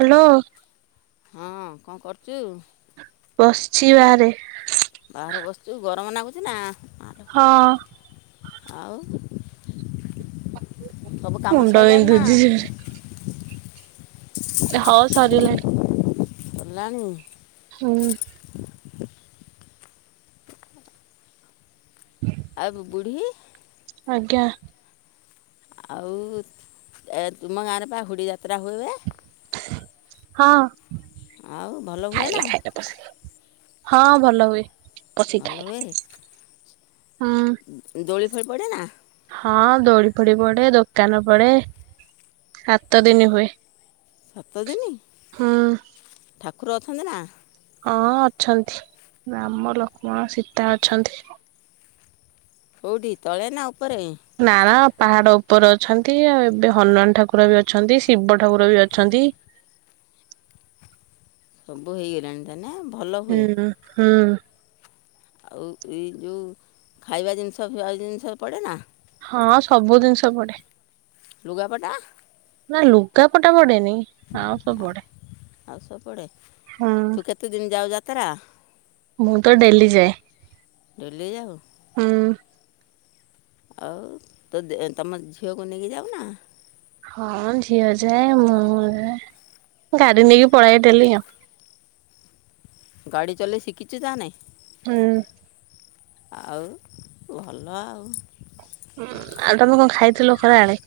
Hello. ହଁ କଣ କରୁଛୁ? ବସ୍ଛି ବାହାରେ। ବାହାରେ ବସିଛୁ ଗରମ ନାଗୁଛି ନା? ହଁ। ଆଉ? [inaudible] ସବୁ କାମ ମୁଣ୍ଡ ସଇଲାଣି ନା? ବିନ୍ଧୁଛି ଜୋରେ। ହଉ ସରିିଲାଣି। ଫୁଲ ଆଣିବୁ? ହୁଁ। [inaudible] ଆଉ ବୁଢ଼ୀ? ଆଜ୍ଞା। ଆଉ ତୁମ ଗାଁରେ ବାହୁଡ଼ିଯାତ୍ରା ହୁଏ? ହଁ। ଆଉ ଭଲ ହୁଏ ଖାଇଲା ନା? ଖାଇଲା ହଁ ଭଲ ହୁଏ। ପଶିକି ଭଲ ଖାଇଲା। ହୁଏ? ହୁଁ ଦୋଳି ଫୋଳି ପଡ଼େ ନା? ହଁ ଦୋଳି ଫୋଳୀ ପଡେ, ଦୋକାନ ପଡେ, ସାତ ଦିନ ହୁଏ। ସାତଦିନି! ହୁଁ ଠାକୁର ଅଛନ୍ତି ନା? ହଁ ଅଛନ୍ତି ରାମ ଲକ୍ଷ୍ମଣ ସୀତା ଅଛନ୍ତି। କଉଠି ତଳେ ନା ଉପରେ? ନା ନା ପାହାଡ ଉପରେ ଅଛନ୍ତି ଆଉ ଏବେ ହନୁମାନ ଠାକୁର ବି ଅଛନ୍ତି ଶିବ ଠାକୁର ବି ଅଛନ୍ତି। ସବୁ ହେଇଗଲାଣି ତାନେ? ଭଲ ହୁଁ ହୁଏ? ହୁଁ। ଆଉ ଏଇ ଯଉଁ ଖାଇବା ଜିନିଷ ଫାଇଆ ଜିନିଷ ପଡ଼େ ନା? ହଁ ସବୁ ଜିନିଷ ପଡେ। ଲୁଗାପଟା? ନା ଲୁଗାପଟା ପଡ଼େନି ଆଉ ସବୁ ପଡେ। ଆଉ ସବୁ ପଡ଼େ ହୁଁ। ତୁ କେତେ ଦିନ ଯାଉ ଯାତ୍ରା? ମୁଁ ତ ଡେଲି ଯାଏ। ଡେଲି ଯାଉ ହୁଁ। ଆଉ ତୋ ଦେ ତମ ଝିଅକୁ ନେଇକି ଯାଉନା? ହଁ ଝିଅ ଯାଏ ମୁଁ ଯାଏ ଗାଡି ନେଇକି ପଳାଏଡେଲି ଆଉ। ଗାଡି ଚଲେଇ ଶିଖିଛ ଯା ନେ। ହୁଁ। ଆଉ ଭଲ ଆଉ ଉଁ ଆଉ ତମେ କଣ ଖାଇଥିଲ ଖରା ବେଳେ?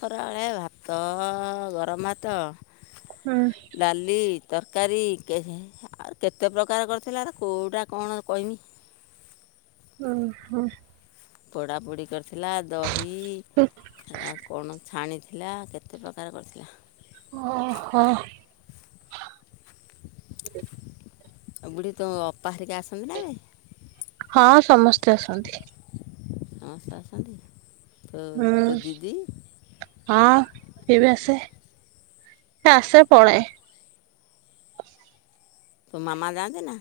ଖରାବେଳେ ଭାତ ଗରମଭାତ ହୁଁ। ଡାଲି ତରକାରୀ କେ ଆ କେତେ ପ୍ରକାର କରିଥିଲା କେଉଁଟା କଣ କହିମି ଓ ହୋ ପୋଡ଼ାପୋଡ଼ି କରିଥିଲା ଦହି ଆ କଣ ଛାଣି ଥିଲା କେତେ ପ୍ରକାର କରିଥିଲା। ଓହୋ। ବୁଢ଼ି ତୋ ଅପାହେରିକା ଆସନ୍ତି ନା ନାଈ? ହଁ ସମସ୍ତେ ଆସନ୍ତି। ସମସ୍ତେ ଆସନ୍ତି ତୋ ହୁଁ ତୋ ଦିଦି? ହଁ ସେ ବି ଆସେ ସେ ଆସେ ପଳାଏ। ତୋ ମାମା ଯାଆନ୍ତି ନା?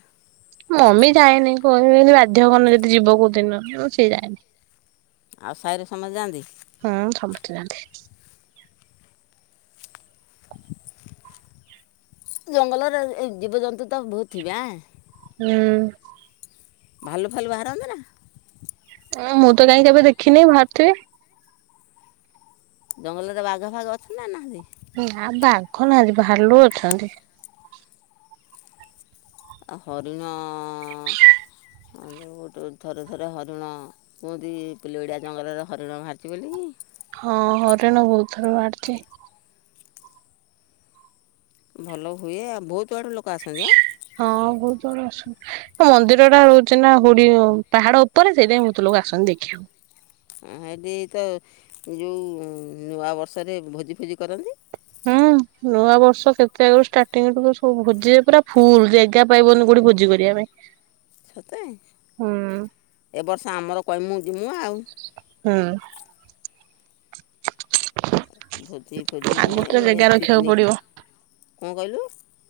ମମି ଯାଏନି [unintelligible] ଯଦି ବାଧ୍ୟ କରନି ଯଦି ଯିବ କୋଉ ଦିନ ସିଏ ଯାଏନି। ଆଉ ସାହିରେ ସମତେ ଯାଆନ୍ତି। ହୁଁ ସମସ୍ତେ ଯାନ୍ତି। [inaudible] ଜଙ୍ଗଲରେ ଏ ଜୀବଜନ୍ତୁ ତ ବହୁତ ଥିବ ଆଁ? ହୁଁ। ଭାଲୁ ଫାଲୁ ବାହାରନ୍ତି ନା? ଅଁ ମୁଁ ତ କାଇଁ କେବେ ଦେଖିନି ବାହାରୁଥିବେ। ଜଙ୍ଗଲରେ ବାଘ ଫାଘ ଅଛନ୍ତି ନା ନାହାନ୍ତି? ନା ବାଘ ନାହାନ୍ତି ଭାଲୁ ଅଛନ୍ତି। ଆଉ ହରିଣ ଗୋଟେ ଥରେ ଥରେ ହରିଣ କୁହନ୍ତି ପିଲୋଏଡ଼ିଆ ଜଙ୍ଗଲରେ ହରିଣ ବାହାରିଛି ବୋଲିକି। ହଁ ହରିଣ ବହୁତ ଥର ବାହାରିଛି। ଭଲ ହୁଏ ଆଉ ବହୁତଆଡ଼ୁ ଲୋକ ଆସନ୍ତି ଆଁ? ହଁ ବହୁତ ଆଡୁ ଆସନ୍ତି। ମନ୍ଦିରଟା ରହୁଛି ନା ହୁଡ଼ି ପାହାଡ଼ ଉପରେ ସେଇଥିପାଇଁ ବହୁତ ଲୋକ ଆସନ୍ତି ଦେଖିବାକୁ। ହେଇଠି ତ ଯୋଉ ନୂଆବର୍ଷରେ ଭୋଜି ଫୋଜି କରନ୍ତି। ହୁଁ [inaudible] ନୂଆ ବର୍ଷ କେତେ ଆଗରୁ ଷ୍ଟାର୍ଟିରୁ ତ ଭୋଜିରେ ପୁରା ଫୁଲ ଜାଗା ପାଇବନି କୋଉଠି ଭୋଜି କରିବା ପାଇଁ। ସତେ ହୁଁ ଏ ବର୍ଷ ଆମର କମୁ ଯିମୁ ଆଉ। ହୁଁ। ଭୋଜି ଫୋଜି ହୁଏ ଆଗତୁରା ଜାଗା ରଖିବାକୁ ପିକନିକ୍ ପଡିବ। କଣ କହିଲୁ?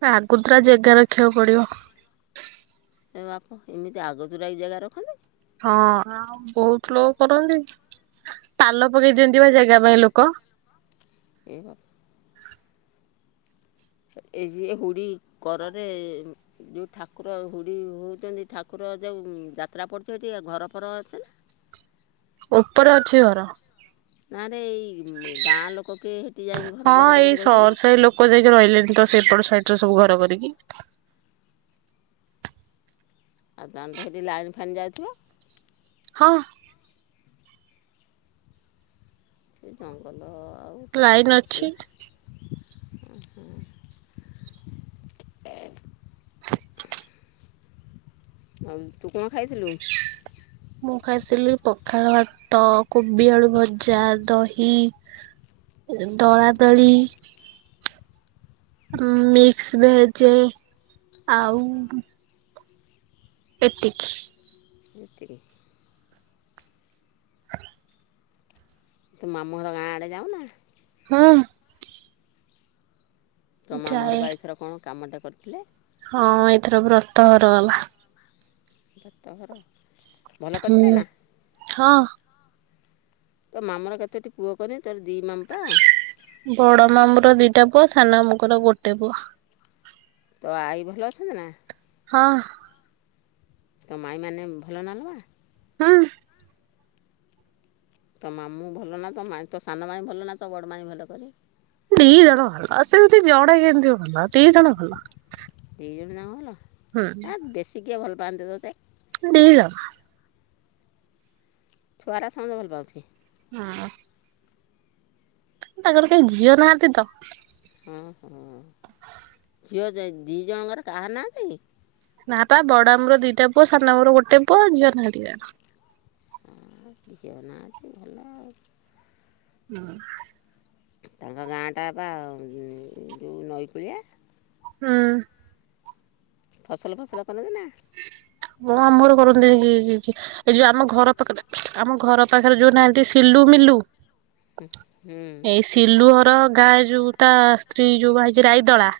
ଆଗତୁରା ଜାଗା ରଖିବାକୁ ପଡ଼ିବ। ହେ ବାପ ଏମିତି ଆଗୁତୁରାକି ଜାଗା ରଖନ୍ତି। ହଁ ଆଉ ବହୁତ ଲୋକ କରନ୍ତି ପାଲ ପକେଇ ଦିଅନ୍ତି ବା ଜାଗା ପାଇଁ ଲୋକ। ଏ ବାପ ଏ ଯିଏ ହୁଡ଼ି କରରେ ଯେଉଁ ଠାକୁର ହୁଡ଼ି ହଉଛନ୍ତି ଠାକୁର ଯେଉଁ ଯାତ୍ରା ପଡ଼ୁଛି ହେଠି ଘର ଫର ଅଛି ନା? ଉପରେ ଅଛି ଘର। ନାରେ ଏଇ ଗାଁ ଲୋକ କିଏ ହେଠି ଯାଇକି ଘର ଦ୍ୱାର କରିକି ରହିଛନ୍ତି ନା? କୁଆଡ଼େ ଯାଇକି ରହିଲେଣି ତ ସେଇପଟ ସାଇଟ୍ ରେ ସବୁ ଘର କରିକି। ଆଉ ତାହେନେ ତ ହେଠି ଲାଇନ୍ ଫାଇନ ଯାଉଥିବ? ହଁ। ସେ ଜଙ୍ଗଲ ଆଉ ଲାଇନ ଅଛି। ହେଲା। [inaudible] ଆଉ ତୁ କଣ ଖାଇଥିଲୁ? ମୁଁ ଖାଇଥିଲି ପଖାଳ ଭାତ। କୋବି ଆଳୁ ଭଜା ଦହି ଦଳାଦଳି। ମିକ୍ସ ଭେଜ ଆଉ ଏତିକି [unintelligible] ତୁ ମାମଁ ଘର ଗାଁ ଆଡ଼େ ଯାଇନ? ହଁ। ତ ମ ମାମୁଁ ଘର ଯାଏ ପା ଏଥର କଣ କାମଟେ କରିଥିଲେ? ହଁ ଏଥର ବ୍ରତ ହର ଗ [unintelligible] ବ୍ରତ ଘର ଭଲ ହୁଁ କରିଥିଲେ ନା? ହଁ ତୋ ମାମା କେତେଟି ପୁଅ କହନି? ତୋର ଦିଇ ମାମୁଁ ପା। ବଡ ମାମୁଁ ର ଦିଟା ପୁଅ ସାନ ମାମୁଁ ଙ୍କର ଗୋଟେ ପୁଅ। ତୋ ଆଈ ଭଲ ଅଛି ନା? ହଁ। ତ ମାଇଁ ମାନେ ଭଲ ନା [unintelligible] ହୁଁ। ତ ମାମୁଁ ଭଲ ନା, ତ ସାନ ମାଇଁ ଭଲ ନା ତ ବଡ଼ ମାଇଁ ଭଲ କହନି? ଦି ଜଣ ଭଲ, ସେମିତି ଜଣେ କେମିତିି ଭଲ ଦି ଜଣ ଭଲ। ଦି ଜଣ ଯାକ। ହୁଁ। ବେଶିକିଏ ଭଲପାଆନ୍ତି ତତେ? ଦିଜଣ। ଛୁଆରା ସମସ୍ତେ ଭଲ [unintelligible] [unintelligible] [unintelligible] କେହି ଝିଅ ନାହାନ୍ତି ତ। ହଁ ହଁ। ଝିଅ ଦି ଜଣଙ୍କର କାହାର ନାହାନ୍ତି? ନା ବା ବଡ ମାମୁଁ ର ଦିଇଟା ପୁଅ ସାନ ମାମୁଁ ଗୋଟେ ପୁଅ ଝିଅ ନାହାନ୍ତି। [unintelligible] ଝିଅ ନାହାନ୍ତି ଭଲ। ହୁଁ ତାଙ୍କ ଗାଁଟା ବା ଯେଉଁ ନଈକୂଳିଆ? ହୁଁ। ଫସଲ ଫସଲ କରନ୍ତି ନା ନାଇଁ? ମୋ ମାମୁଁ ଘର କର [unintelligible] ଏଇ ଯୋଉ ଆମ ଘର ପାଖରେ [unintelligible] ଆମ ଘର ପାଖରେ ଯୋଉ ନାହାନ୍ତି ସିଲୁ, ମିଲୁ। ହୁଁ। ଏଇ ସିଲୁ ଘର ଗାଁ ଯୋଉ ତା ସ୍ତ୍ରୀ ଯୋଉ ବାହା ହେଇଛି ହେଇଚି ରାଏଦଲା।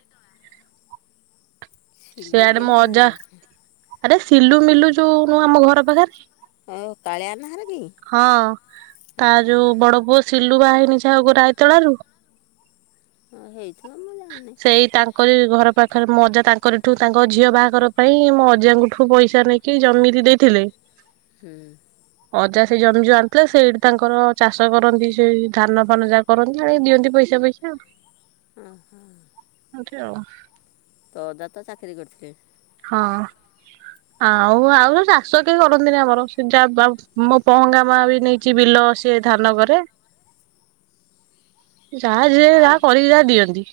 ଶିଲୁ ସେଆଡେ କିଏ ମୋ ଲୋ ମୁଁ ଅଜା ଜାଣିନି। ଆରେ ସିଲୁ, ମିଲୁ ଯୋଉ ନୁହଁ ଆମ ଘର ପାଖରେ। ଓ କାଳିଆ ନାହାର କି ହଁ ହଁ ତା ଯୋଉ ହଁ ବଡ ପୁଅ ସିଲୁ ବାହେନି [unintelligible] ହଁ ହେଇଥିବ ମୁଁ ଜାଣିନି। ସେଇ ତାଙ୍କରି ଘର ପାଖରେ ମଜା ତାଙ୍କରିଠୁ ତାଙ୍କ ଝିଅ ବାହାଘର ପାଇଁ ମୋ ଅ ଆଜାଙ୍କଠୁ ପଇସା ନେଇକି ଜମି ଦେଇଥିଲେ। ହୁଁ। ଅଜା ସେ ଜମି ଯୋଉ ଆଣିଥିଲେ ସେଇଠି ତାଙ୍କର ଚାଷ କରନ୍ତି ସେଇ ଧାନ ଫାନ ଯାକ। କରନ୍ତି ଆ ଦିଅନ୍ତି ପଇସା ପିଇସି ଆଉ। ହୁଁ ହଁ। [unintelligible] ତୋ ଅଜା ତ ଚାକିରି କରିଥିଲେ। ହଁ। ଆଉ ଆଉ ଚାଷ କେହି କରନ୍ତିନି ଆମର ଯା ବା ମୋ ପହଙ୍ଗା ମା ବି ନେଇ ଚି ବିଲ ସିଏ ଧାନକରେ। ଯାହା ଯିଏ ଆଉ ଯାହା କରିକି ଯାହା ଦିଅନ୍ତି।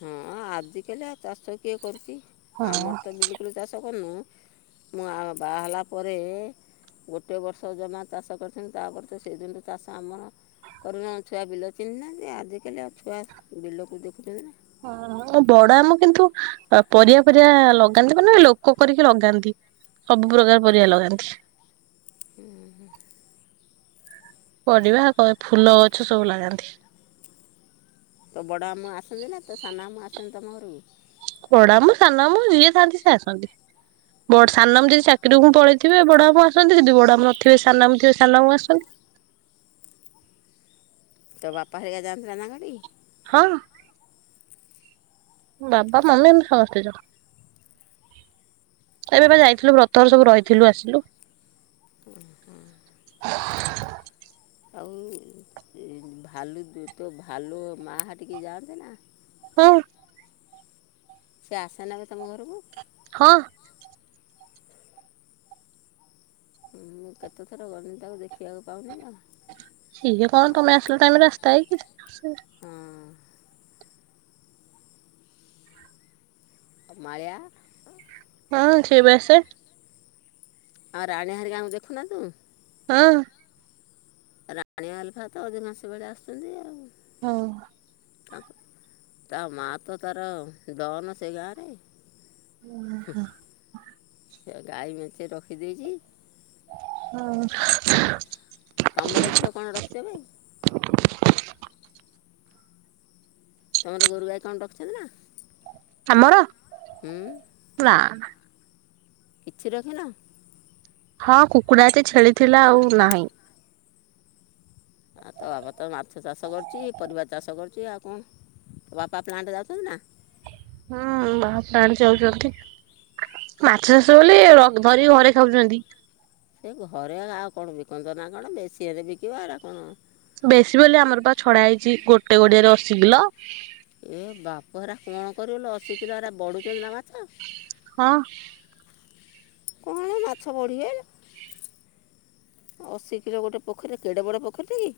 ହଁ ଆଜିକାଲି ଆଉ ଚାଷ କିଏ କରୁଛି ଆମର ତ ବିଲକୁଲ ଚାଷ କରୁନୁ। ମୁଁ ଆ ବାହା ହେଲା ପରେ ଗୋଟିଏ ବର୍ଷ ଜମା ଚାଷ କରିଥିନି ତାପରେ ତ ସେଦିନଠୁ ଚାଷ ଆମର କରୁନା ଛୁଆ ବିଲ ଚିହ୍ନି ନାହାନ୍ତି ଆଜିକାଲି ଆଉ ଛୁଆ ବିଲକୁ ଦେଖୁଛନ୍ତି ନା। ହଁ। ମୋ ବଡ଼ ଆମୁ କିନ୍ତୁ ପରିବା ଫରିବା ଲଗାନ୍ତି ମାନେ ଲୋକ କରିକି ଲଗାନ୍ତି। ସବୁ ପ୍ରକାର ପରିବା ଲଗାନ୍ତି। ଉଁ ହୁ। ପରିବା କ ଫୁଲ ଗଛ ସବୁ ଲଗାନ୍ତି। ତୋ ବଡ଼ ଆମୁ ଆସନ୍ତି ନା ତ ସାନ ଆମୁ ଆସନ୍ତି ତମ ଘରକୁ? ବଡ଼ ମାମୁ ସାନ ମାମୁ ଯିଏ ଥାନ୍ତି ସିଏ ଆସନ୍ତି। ବଡ଼୍ ସାନ ମୁ ଯଦି ଚାକିରିକୁଙ୍କୁ ପଳେଇଥିବେ ବଡ଼ ଆମୁ ଆସନ୍ତି ଯଦି ବଡ଼ ଆମୁ ନଥିବେ ସାନ ଆମୁ ଥିବେ ସାନ ଆମୁ ଆସନ୍ତି। ତ ବାପା ହେରିକା ଯାଆନ୍ତି ନା ତାଙ୍କ ହଟିକି? ହଁ। ବାପା ମମି ଆମେ ସମସ୍ତେ ଯାଉ। ଏବେ ଯାଇଥିଲୁ ବ୍ରତଘର ସବୁ ରହିଥିଲୁ ଆସିଲୁ। ଉଁ ହୁଁ। ଆଉ ଇ ଭାଲୁ ଦୁ ତୋ ଭାଲୁ ମା ହଟିକି ଯାଆନ୍ତି ନା? ହଁ। ସେ ଆସେନାବେ ତମ ଘରକୁ? ହଁ। ମୁଁ କେତେ ଥର ଗନି ତାକୁ ଦେଖିବାକୁ ପାଉନିନା। ସିଏଜି କଣ ତମେ ଆସିଲ ଟାଇମ ଆସ୍ତାଏ କି ସେ। ହଁ ମାଳିଆ। ହଁ ସିଏବି ଆସେ। ଆଉ ରାଣୀ ହାରିକାଙ୍କୁ ଦେଖୁନା ତୁ? ହଁ। ରାଣୀ ଆଲଫା ତ ଅଦିନାସି ବେଳେ ଆସୁଛନ୍ତି ଆଉ। ହଁ। ତା ମା ତ ତାର ଦନ ସେଇ ଗାଁରେ। ହୁଁ ସେ ଗାଈ ମେଞ୍ଚେ ରଖି ଦେଇଚି। ହଁ। ତମର ଝିଅ କଣ ରଖିଛବେ? ତମର ଗୋରୁ ଗାଈ କଣ ରଖିଛନ୍ତି ନା? ଆମର ହୁଁ ନାଁ। କିଛି ରଖିନ? ହଁ କୁକୁଡ଼ା ଏତେ ଛେଳିଥିଲା ଆଉ ନାହିଁ। ଆଉ ତ ବାବା ତ ମାଛ ଚାଷ କରୁଛି ପରିବା ଚାଷ କରୁଛି ଆଉ କଣ। ତୋ ବାପା ପ୍ଲାଣ୍ଟ ଯାଉଛନ୍ତି ନା? ହୁଁ ବାହା ପ୍ଲାଣ୍ଟ ଯାଉଛନ୍ତି। ମାଛ ଚାଷ ବୋଲି ରକ୍ ଧରିକି ଘରେ ଖାଉଛନ୍ତି। ସେ ଘରେ ଆଉ କଣ ବିକନ୍ତ ନା କଣ ବେଶି ହେନେ ବିକିବ ଏରା କଣ। ବେଶୀ ବୋଲି ଆମର ପା ଛଡ଼ା ହେଇଚି ଗୋଟେ ଗଡ଼ିଆରେ ଅଶ କିଲ। ଏ ବାପ ଏରା କଣ କରିବଲୋ ଅଶୀ କିଲୋ ଏରା ବଡ଼ୁଛନ୍ତି ନା ମାଛ? ହଁ। କଣ ମାଛ ବଢ଼ିବେ? ଅଶୀ କିଲୋ ଗୋଟେ ପୋଖରୀ କେଡେ ବଡ଼ ପୋଖରୀ କି?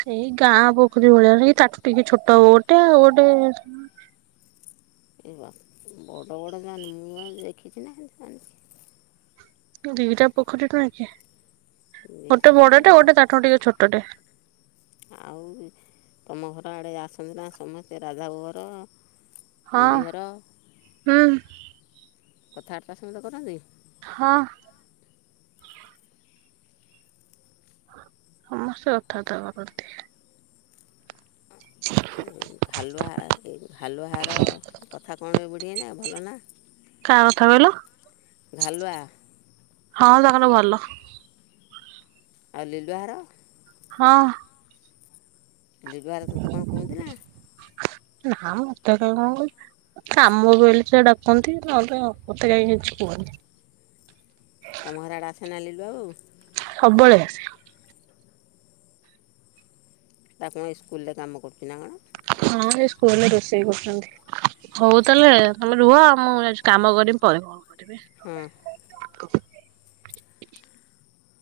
ସେଇ ଗାଁ ପୋଖରୀ ଭଳିଆ ତା ଠୁ ଟିକେ ଛୋଟ ହବ ଗୋଟେ ଆଉ ଗୋଟେ ଏ ବା ବଡ଼ ବଡ଼ [unintelligible] ମୁଁ ଦେଖିଛି ନା ଯା ଦିଟା ପୋଖରୀ ଟୁ ଆ ଦୁଇଟା ଗୋଟେ ପୋଖରୀ ବଡଟେ ଗୋଟେ ତାଠୁ ଟିକେ ଛୋଟଟେ। ଆଉ ତମ ଘର ଆଡ଼େ ଆସନ୍ତି ନା ସମସ୍ତେ ରାଧାଭୋଘର? ହଁ ଅମ୍ବିହର ହୁଁ କଥାବାର୍ତ୍ତା ସମସ୍ତେ କରନ୍ତି? ହଁ। ସମସ୍ତେ କଥାବାର୍ତ୍ତା କରନ୍ତି। ହାଲୁଆ ହାଲୁଆ ଘର କଥା କଣ ଏ ବୁ଼ଢି ଏଇନା ଭଲ ନା? କା କଥା କହିଲ? ଘାଲୁଆ ହଁ ତାଙ୍କର ଭଲ। ଆଉ ଲିଲୁଆ ଘର? ହଁ। ଲିଲୁଆ ଘର ତୋତେ କଣ କୁହନ୍ତି ନା? ନାଁ ମ ମତେ କାଇଁ କଣ କଇବେ। କାମ ପଇଲେ ସେ ଡାକନ୍ତି ନହେଲେ ମତେ କେହି କିଛି କୁହନ୍ତି। ତମ ଘର ଆଡ଼େ ଆସେ ନା ଲିଲୁଆ ବୋଉ? ସବୁବେଳେ ଆସେ। ତା କଣ ଇସ୍କୁଲରେ କାମ କରୁଛି ନା କଣ? ହଁ ଏ ସ୍କୁଲରେ ରୋଷେଇ କରୁଛନ୍ତି। ହଉ ତାହେଲେ ତମେ ରୁହ ମୁଁ ଯାଉଚି କାମ କରମି ପରେ କଲ୍ କରିବି। ହୁଁ।